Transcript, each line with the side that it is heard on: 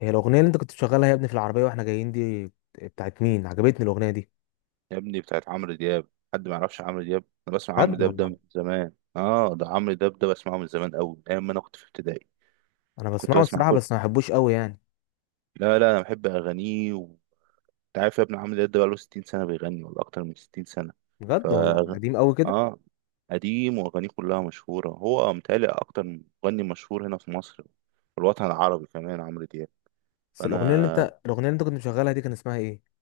left: هي الاغنيه اللي انت كنت شغالها يا ابني في العربيه واحنا جايين دي بتاعت مين؟ عجبتني الاغنيه دي.
right: يا ابني، بتاعت عمرو دياب. حد ما يعرفش عمرو دياب؟ انا بسمع عمرو
left: بجد
right: دياب ده
left: والله.
right: من زمان، اه. ده عمرو دياب ده بسمعه من زمان قوي، من ايام ما انا كنت في ابتدائي.
left: انا
right: كنت
left: بسمعه
right: بسمع
left: الصراحه
right: كل.
left: بس ما بحبوش قوي يعني.
right: لا لا، انا بحب اغانيه. وانت عارف يا ابني، عمرو دياب ده بقاله 60 سنه بيغني، ولا اكتر من 60 سنه. ف
left: بجد والله قديم قوي كده.
right: اه قديم، واغانيه كلها مشهوره. هو متهيألي اكتر مغني مشهور هنا في مصر، في الوطن العربي كمان، عمرو دياب.
left: بس الاغنيه اللي انت
right: فانا
left: الاغنيه اللي انت كنت مشغلها دي كان اسمها ايه؟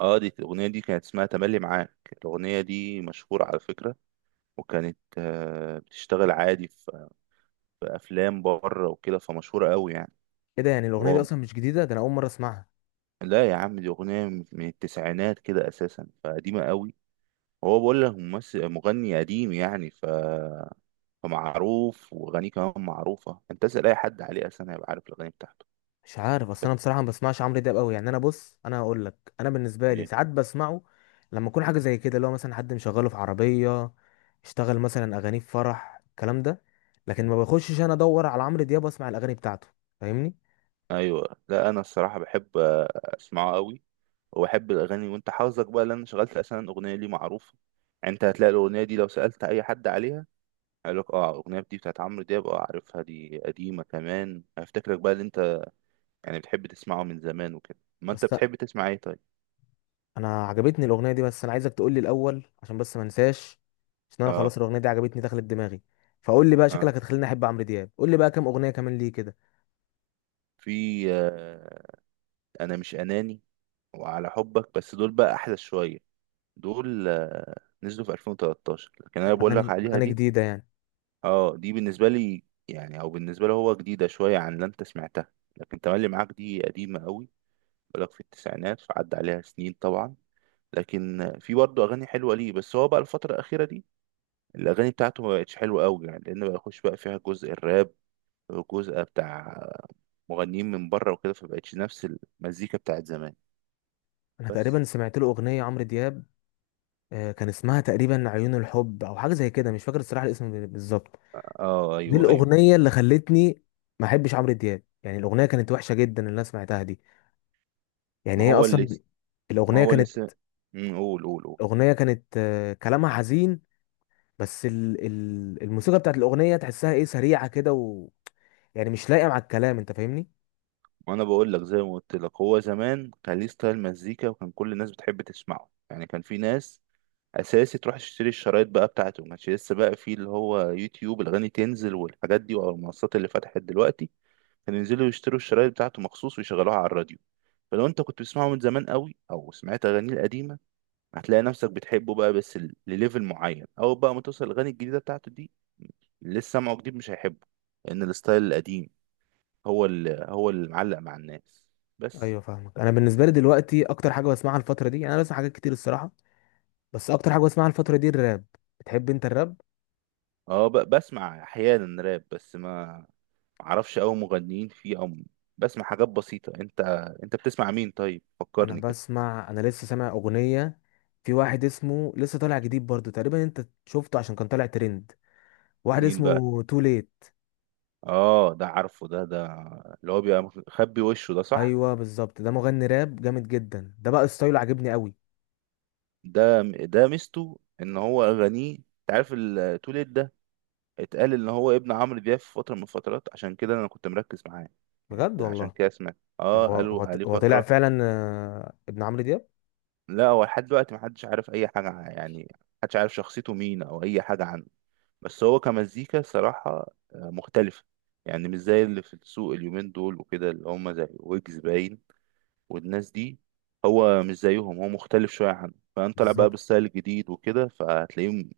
right: اه دي الاغنيه دي كانت اسمها تملي معاك. الاغنيه دي مشهوره على فكره. وكانت بتشتغل عادي في افلام بره وكده، فمشهوره قوي يعني.
left: ايه ده؟ يعني الاغنيه دي
right: هو
left: اصلا مش جديده؟ ده انا اول مره اسمعها.
right: لا يا عم، دي اغنيه من التسعينات كده اساسا، فقديمه قوي. هو بقول لك ممثل مغني قديم يعني. فمعروف، واغانيه كمان معروفه. انت اسال اي حد عليه اساسا هيبقى عارف الاغاني بتاعته.
left: مش عارف اصل
right: بس،
left: انا بصراحه ما بسمعش عمرو دياب قوي يعني، انا بص انا هقول لك، انا بالنسبه لي
right: ايه؟
left: ساعات بسمعه لما اكون حاجه زي كده اللي هو مثلا حد مشغله في عربيه، اشتغل مثلا اغانيه في فرح الكلام ده، لكن ما بخشش انا ادور على عمرو دياب واسمع الاغاني بتاعته. فاهمني؟
right: ايوه، لا، انا الصراحه بحب اسمعه قوي وبحب الاغاني. وانت حافظك بقى لان شغلت اساسا اغنيه ليه معروفه. يعني انت هتلاقي الاغنيه دي، لو سالت اي حد عليها هيقول لك: اه، الاغنيه دي بتاعت عمرو دياب، اه عارفها، دي قديمه كمان. هيفتكرك بقى اللي، يعني بتحب تسمعه من زمان وكده. ما
left: بس
right: انت، بتحب تسمع ايه طيب؟
left: انا عجبتني الاغنيه دي، بس انا عايزك تقول لي الاول عشان بس ما انساش، عشان انا
right: اه
left: خلاص الاغنيه دي عجبتني دخلت دماغي. فقول لي بقى،
right: اه
left: شكلك هتخليني احب عمرو دياب، قول لي بقى كام اغنيه كمان ليه كده.
right: في انا مش اناني وعلى حبك، بس دول بقى احدث شويه. دول، نزلوا في 2013. لكن انا بقول لك
left: اغاني
right: عليها
left: اغاني
right: دي.
left: جديده يعني؟
right: اه، دي بالنسبه لي يعني، او بالنسبه له هو، جديده شويه عن اللي انت سمعتها، لكن تملي معاك دي قديمه قوي. بقول لك في التسعينات، فعدى عليها سنين طبعا. لكن في برضه اغاني حلوه ليه. بس هو بقى الفتره الاخيره دي، الاغاني بتاعته ما بقتش حلوه قوي يعني، لان بقى يخش بقى فيها جزء الراب، الجزء بتاع مغنيين من بره وكده، فبقتش نفس المزيكا بتاعت زمان.
left: انا
right: بس،
left: تقريبا سمعت له اغنيه عمرو دياب، كان اسمها تقريبا عيون الحب او حاجه زي كده، مش فاكر الصراحه الاسم بالظبط.
right: اه،
left: دي
right: ايوه، ايوه.
left: الاغنيه اللي خلتني ما احبش عمرو دياب، يعني الاغنيه كانت وحشه جدا اللي انا سمعتها دي. يعني
right: ما
left: هي
right: هو اللي
left: اصلا
right: ما
left: الاغنيه
right: هو اللي
left: كانت
right: س... قول قول قول.
left: الاغنيه كانت كلامها حزين، بس الموسيقى بتاعت الاغنيه تحسها ايه، سريعه كده يعني مش لايقه مع الكلام. انت فاهمني؟
right: ما انا بقول لك زي ما قلت لك، هو زمان كان ليه ستايل مزيكا، وكان كل الناس بتحب تسمعه يعني. كان في ناس اساسي تروح تشتري الشرايط بقى بتاعته، ما كانش لسه بقى في اللي هو يوتيوب، الاغاني تنزل والحاجات دي، او المنصات اللي فتحت دلوقتي. كانوا ينزلوا يشتروا الشرايط بتاعته مخصوص ويشغلوها على الراديو. فلو انت كنت بتسمعه من زمان قوي او سمعت اغانيه القديمه، هتلاقي نفسك بتحبه بقى، بس لليفل معين، او بقى ما توصل الاغاني الجديده بتاعته دي، اللي لسه سامعه جديد مش هيحبه، لان الستايل القديم هو اللي معلق مع الناس. بس،
left: ايوه فاهمك. انا بالنسبه لي دلوقتي اكتر حاجه بسمعها الفتره دي، يعني انا بسمع حاجات كتير الصراحه، بس اكتر حاجه بسمعها الفتره دي الراب. بتحب انت الراب؟
right: بسمع احيانا راب، بس ما اعرفش اوي مغنيين فيه، بسمع حاجات بسيطه. انت بتسمع مين طيب؟
left: انا
right: فكرني كده.
left: بسمع، انا لسه سامع اغنيه في واحد اسمه لسه طالع جديد برضو تقريبا، انت شفته عشان كان طالع ترند، واحد
right: مين بقى؟
left: اسمه تو ليت.
right: اه، ده عارفه. ده اللي هو بيبقى مخبي وشه ده، صح؟
left: ايوه بالظبط، ده مغني راب جامد جدا ده، بقى ستايله عجبني قوي.
right: ده ميزته، ان هو اغانيه. انت عارف التوليد ده، اتقال ان هو ابن عمرو دياب في فتره من الفترات، عشان كده انا كنت مركز معاه. يعني
left: بجد
right: ده عشان
left: والله؟
right: كده سمعت،
left: طب
right: اه،
left: هو
right: قالوا
left: هو
right: عليه
left: هو طلع
right: فتره.
left: فعلا ابن عمرو دياب؟
right: لا، هو لحد دلوقتي محدش عارف اي حاجه، يعني محدش عارف شخصيته مين او اي حاجه عنه. بس هو كمزيكا صراحه مختلفه. يعني مش زي اللي في السوق اليومين دول وكده، اللي هم زي ويجز باين، والناس دي. هو مش زيهم، هو مختلف شويه عنه، فانت طالع بقى
left: بالظبط.
right: بالستايل الجديد وكده فهتلاقيه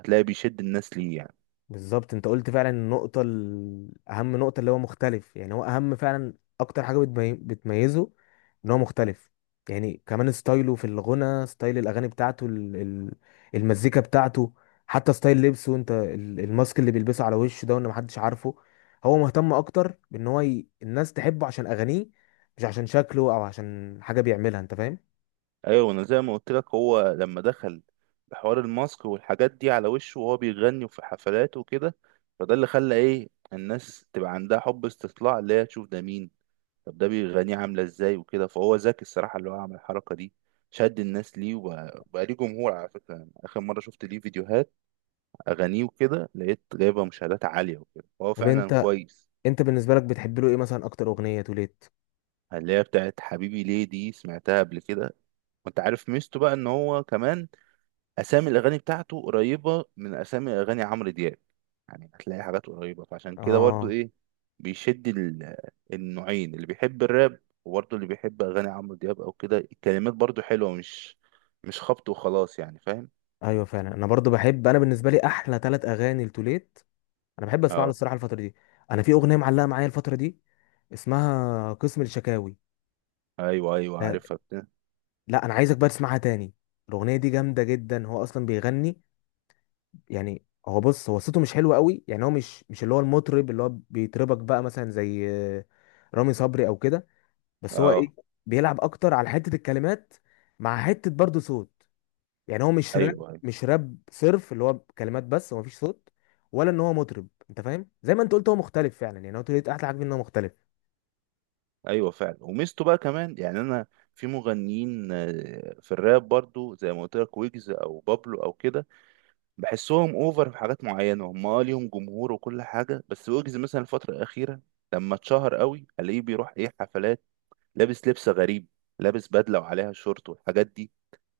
right: هتلاقيه بيشد الناس ليه يعني.
left: بالظبط، انت قلت فعلا النقطة اهم نقطة، اللي هو مختلف، يعني هو اهم فعلا. اكتر حاجة بتميزه ان هو مختلف. يعني كمان ستايله في الغنى، ستايل الاغاني بتاعته، المزيكا بتاعته، حتى ستايل لبسه، انت الماسك اللي بيلبسه على وشه ده، وان محدش عارفه. هو مهتم اكتر بان هو الناس تحبه عشان اغانيه، مش عشان شكله او عشان حاجة بيعملها. انت فاهم؟
right: ايوه، انا زي ما قلت لك، هو لما دخل بحوار الماسك والحاجات دي على وشه وهو بيغني وفي حفلات وكده، فده اللي خلى، ايه، الناس تبقى عندها حب استطلاع، اللي هي تشوف ده مين، طب ده بيغنيه عامله ازاي وكده، فهو ذكي الصراحه، اللي هو عمل الحركه دي، شد الناس ليه، وبقى ليه جمهور على فكره. يعني اخر مره شفت ليه فيديوهات اغانيه وكده، لقيت جايبه مشاهدات عاليه وكده، فهو
left: طب
right: فعلا
left: انت،
right: كويس.
left: انت بالنسبة لك بتحب له ايه مثلا اكتر اغنية توليت؟
right: اللي هي بتاعت حبيبي ليه، دي سمعتها قبل كده. وانت عارف ميزته بقى، ان هو كمان اسامي الاغاني بتاعته قريبه من اسامي اغاني عمرو دياب. يعني هتلاقي حاجات قريبه، فعشان كده برضو
left: اه
right: ايه، بيشد النوعين، اللي بيحب الراب وبرضو اللي بيحب اغاني عمرو دياب او كده. الكلمات برضو حلوه، مش خبط وخلاص يعني، فاهم.
left: ايوه فعلا. انا برضو بحب، انا بالنسبه لي احلى ثلاث اغاني لتوليت، انا بحب اسمع له
right: اه،
left: الصراحه الفتره دي. انا في اغنيه معلقه معايا الفتره دي اسمها قسم الشكاوي.
right: ايوه، ايوه،
left: ف-
right: عارفها بتاع.
left: لا انا عايزك بقى تسمعها تاني، الاغنيه دي جامده جدا. هو اصلا بيغني، يعني هو بص، هو صوته مش حلو قوي يعني، هو مش اللي هو المطرب اللي هو بيطربك بقى مثلا زي رامي صبري او كده، بس هو
right: اه،
left: ايه بيلعب اكتر على حته الكلمات مع حته برضو صوت. يعني هو مش راب،
right: ايوه، ايوه،
left: مش راب صرف اللي هو كلمات بس ومفيش صوت، ولا ان هو مطرب. انت فاهم؟ زي ما انت قلت، هو مختلف فعلا، يعني هو طريقة، احلى حاجه ان هو مختلف.
right: ايوه فعلا. وميزته بقى كمان يعني، انا في مغنيين في الراب برضو زي ما قلت لك، ويجز او بابلو او كده، بحسهم اوفر في حاجات معينه. هم، ليهم جمهور وكل حاجه. بس ويجز مثلا الفتره الاخيره لما اتشهر قوي، الاقيه بيروح، ايه، حفلات، لابس لبس غريب، لابس بدله وعليها شورت والحاجات دي.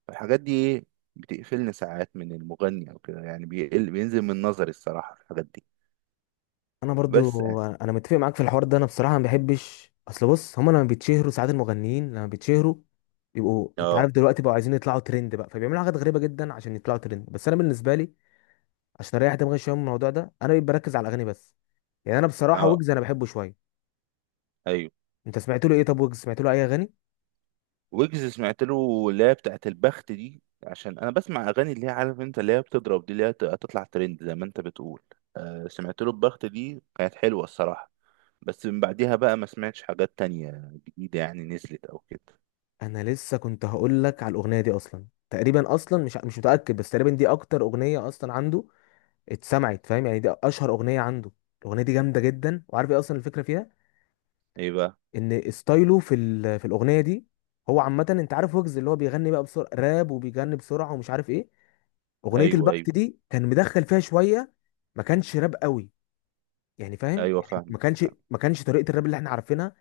right: الحاجات دي، ايه، بتقفلني ساعات من المغني او كده يعني، بيقل، بينزل من نظري الصراحه في الحاجات دي.
left: انا
right: بس
left: برضو
right: يعني،
left: انا متفق معاك في الحوار ده. انا بصراحه ما بحبش، اصل بص، هما لما بيتشهروا ساعات، المغنيين لما بيتشهروا بيبقوا، انت عارف
right: اه،
left: دلوقتي، بقوا عايزين يطلعوا ترند بقى، فبيعملوا حاجات غريبه جدا عشان يطلعوا ترند، بس انا بالنسبه لي عشان اريح دماغي شويه من الموضوع ده انا بركز على الاغاني بس. يعني انا بصراحه
right: اه،
left: ويجز انا بحبه شويه.
right: ايوه.
left: انت سمعت له ايه؟ طب ويجز سمعت له اي اغاني؟
right: ويجز سمعت له اللي هي بتاعت البخت دي، عشان انا بسمع اغاني اللي هي، عارف انت، اللي هي بتضرب دي، اللي هي هتطلع ترند زي ما انت بتقول. سمعت له البخت دي كانت حلوه الصراحه. بس من بعديها بقى ما سمعتش حاجات تانية جديدة يعني نزلت أو كده.
left: انا لسه كنت هقول لك على الاغنيه دي اصلا تقريبا، اصلا مش متاكد بس تقريبا دي اكتر اغنيه اصلا عنده اتسمعت. فاهم؟ يعني دي اشهر اغنيه عنده. الاغنيه دي جامده جدا، وعارف ايه اصلا الفكره فيها؟
right: إيه بقى؟
left: ان ستايله في في الاغنيه دي، هو عامه انت عارف ويجز اللي هو بيغني بقى بسرعه راب وبيغني بسرعه ومش عارف ايه، اغنيه
right: أيوه،
left: البخت
right: أيوه،
left: دي كان مدخل فيها شويه، ما كانش راب قوي، يعني فاهم
right: أيوه
left: يعني
right: فاهم.
left: ما كانش طريقه الراب اللي احنا عارفينها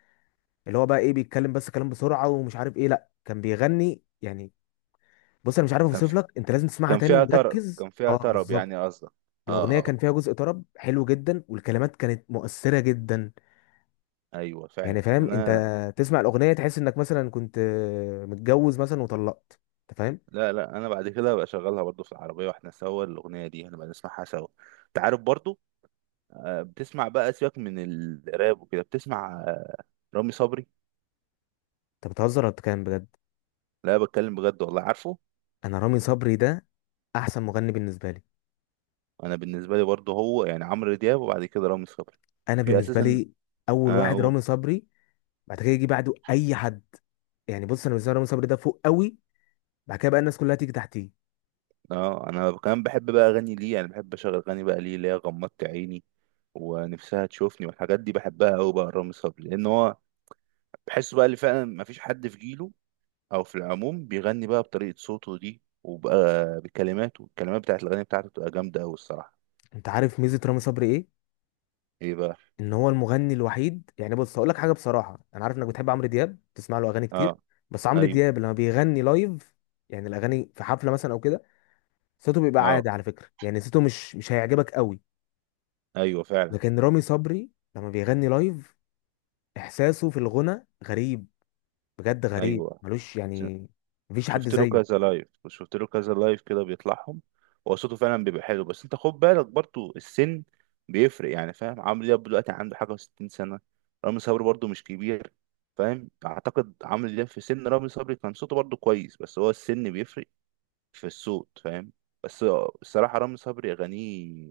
left: اللي هو بقى ايه بيتكلم بس كلام بسرعه ومش عارف ايه، لا كان بيغني يعني. بص انا مش عارف
right: كان
left: اوصف
right: في-
left: لك، انت لازم تسمعها
right: كان
left: تاني
right: فيها طرب،
left: وركز،
right: كان فيها
left: اه
right: طرب
left: بالظبط.
right: يعني قصدك. اه،
left: الاغنيه
right: اه،
left: كان فيها جزء طرب حلو جدا والكلمات كانت مؤثره جدا،
right: ايوه،
left: يعني
right: فعلا،
left: فاهم انت،
right: انا.
left: تسمع الاغنيه تحس انك مثلا كنت متجوز مثلا وطلقت. انت فاهم؟
right: لا لا، انا بعد كده بقى شغالها برضو في العربيه واحنا سوا، الاغنيه دي هنبقى نسمعها سوا. انت عارف برضو بتسمع بقى سيبك من الراب وكده، بتسمع رامي صبري.
left: انت بتهزر ولا بتتكلم بجد؟
right: لا، بتكلم بجد والله عارفه.
left: انا رامي صبري ده احسن مغني بالنسبه لي.
right: انا بالنسبه لي برضو هو يعني عمرو دياب، وبعد كده رامي صبري،
left: انا
right: في
left: بالنسبه
right: اساسا.
left: لي اول واحد
right: قول.
left: رامي صبري، بعد كده يجي بعده اي حد، يعني بص انا بالنسبه لي رامي صبري ده فوق قوي، بعد كده بقى الناس كلها تيجي تحتيه.
right: اه، انا كمان بحب بقى اغني ليه، انا بحب اشغل اغاني بقى ليه اللي هي غمضت عيني ونفسها تشوفني والحاجات دي، بحبها قوي بقى. رامي صبري لان هو بحسه بقى اللي فعلا ما فيش حد في جيله او في العموم بيغني بقى بطريقة صوته دي، وبقى بكلماته. الكلمات بتاعت الاغاني بتاعته بتبقى جامدة قوي الصراحة.
left: انت عارف ميزه رامي صبري ايه؟
right: ايه بقى؟
left: ان هو المغني الوحيد، يعني بص هقول لك حاجه بصراحه، انا عارف انك بتحب عمرو دياب بتسمع له اغاني كتير،
right: اه،
left: بس عمرو
right: ايوه.
left: دياب لما بيغني لايف، يعني الاغاني في حفله مثلا او كده، صوته بيبقى
right: اه،
left: عادي على فكره، يعني صوته مش هيعجبك قوي.
right: ايوه فعلا،
left: لكن رامي صبري لما بيغني لايف، احساسه في الغنى غريب، بجد غريب
right: ايوه.
left: ملوش يعني، مفيش حد
right: شفت له
left: زيه.
right: كذا لايف وشفت له كذا لايف كده بيطلعهم. هو صوته فعلا بيبقى حلو، بس انت خد بالك برضو السن بيفرق، يعني فاهم، عمرو دياب دلوقتي عنده حاجة وستين سنة، رامي صبري برضو مش كبير. فاهم؟ اعتقد عمرو دياب في سن رامي صبري كان صوته برضو كويس، بس هو السن بيفرق في الصوت، فاهم. بس الصراحة رامي صبري أغانيه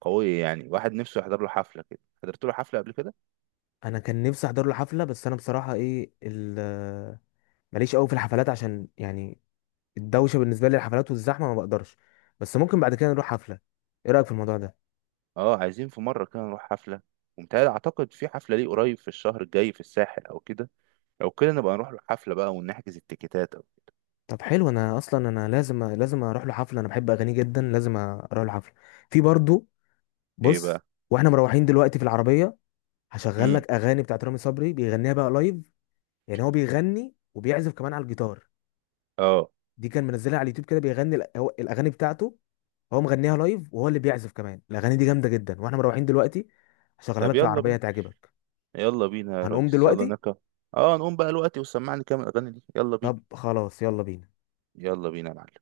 right: قوية، يعني واحد نفسه يحضر له حفلة كده، حضرت له حفلة قبل كده.
left: انا كان نفسي احضر له حفله بس انا بصراحه ايه ماليش قوي في الحفلات، عشان يعني الدوشه بالنسبه لي، الحفلات والزحمه ما بقدرش، بس ممكن بعد كده نروح حفله. ايه رايك في الموضوع ده؟
right: اه، عايزين في مرة كده نروح حفلة، ومتهيألي أعتقد في حفلة ليه قريب في الشهر الجاي في الساحل أو كده. لو كده نبقى نروح الحفلة بقى ونحجز التيكيتات، أو
left: طب حلو، انا اصلا انا لازم اروح له حفله، انا بحب اغانيه جدا، لازم اروح له حفله. في برضو،
right: إيه
left: بص،
right: بقى؟
left: واحنا مروحين دلوقتي في العربيه هشغل
right: امم
left: لك اغاني بتاعت رامي صبري بيغنيها بقى لايف، يعني هو بيغني وبيعزف كمان على الجيتار.
right: اه.
left: دي كان منزلها على اليوتيوب كده، بيغني الاغاني بتاعته، هو مغنيها لايف وهو اللي بيعزف كمان. الاغاني دي جامده جدا، واحنا مروحين دلوقتي هشغلها
right: طب
left: لك في
right: يلا
left: العربيه،
right: بينا،
left: هتعجبك.
right: يلا بينا يا
left: هنقوم
right: ريس، يلا
left: دلوقتي؟
right: نركب. اه، نقوم بقى الوقت، وسمعني كام الأغاني دي، يلا بينا.
left: طب خلاص يلا بينا.
right: يلا بينا يا معلم.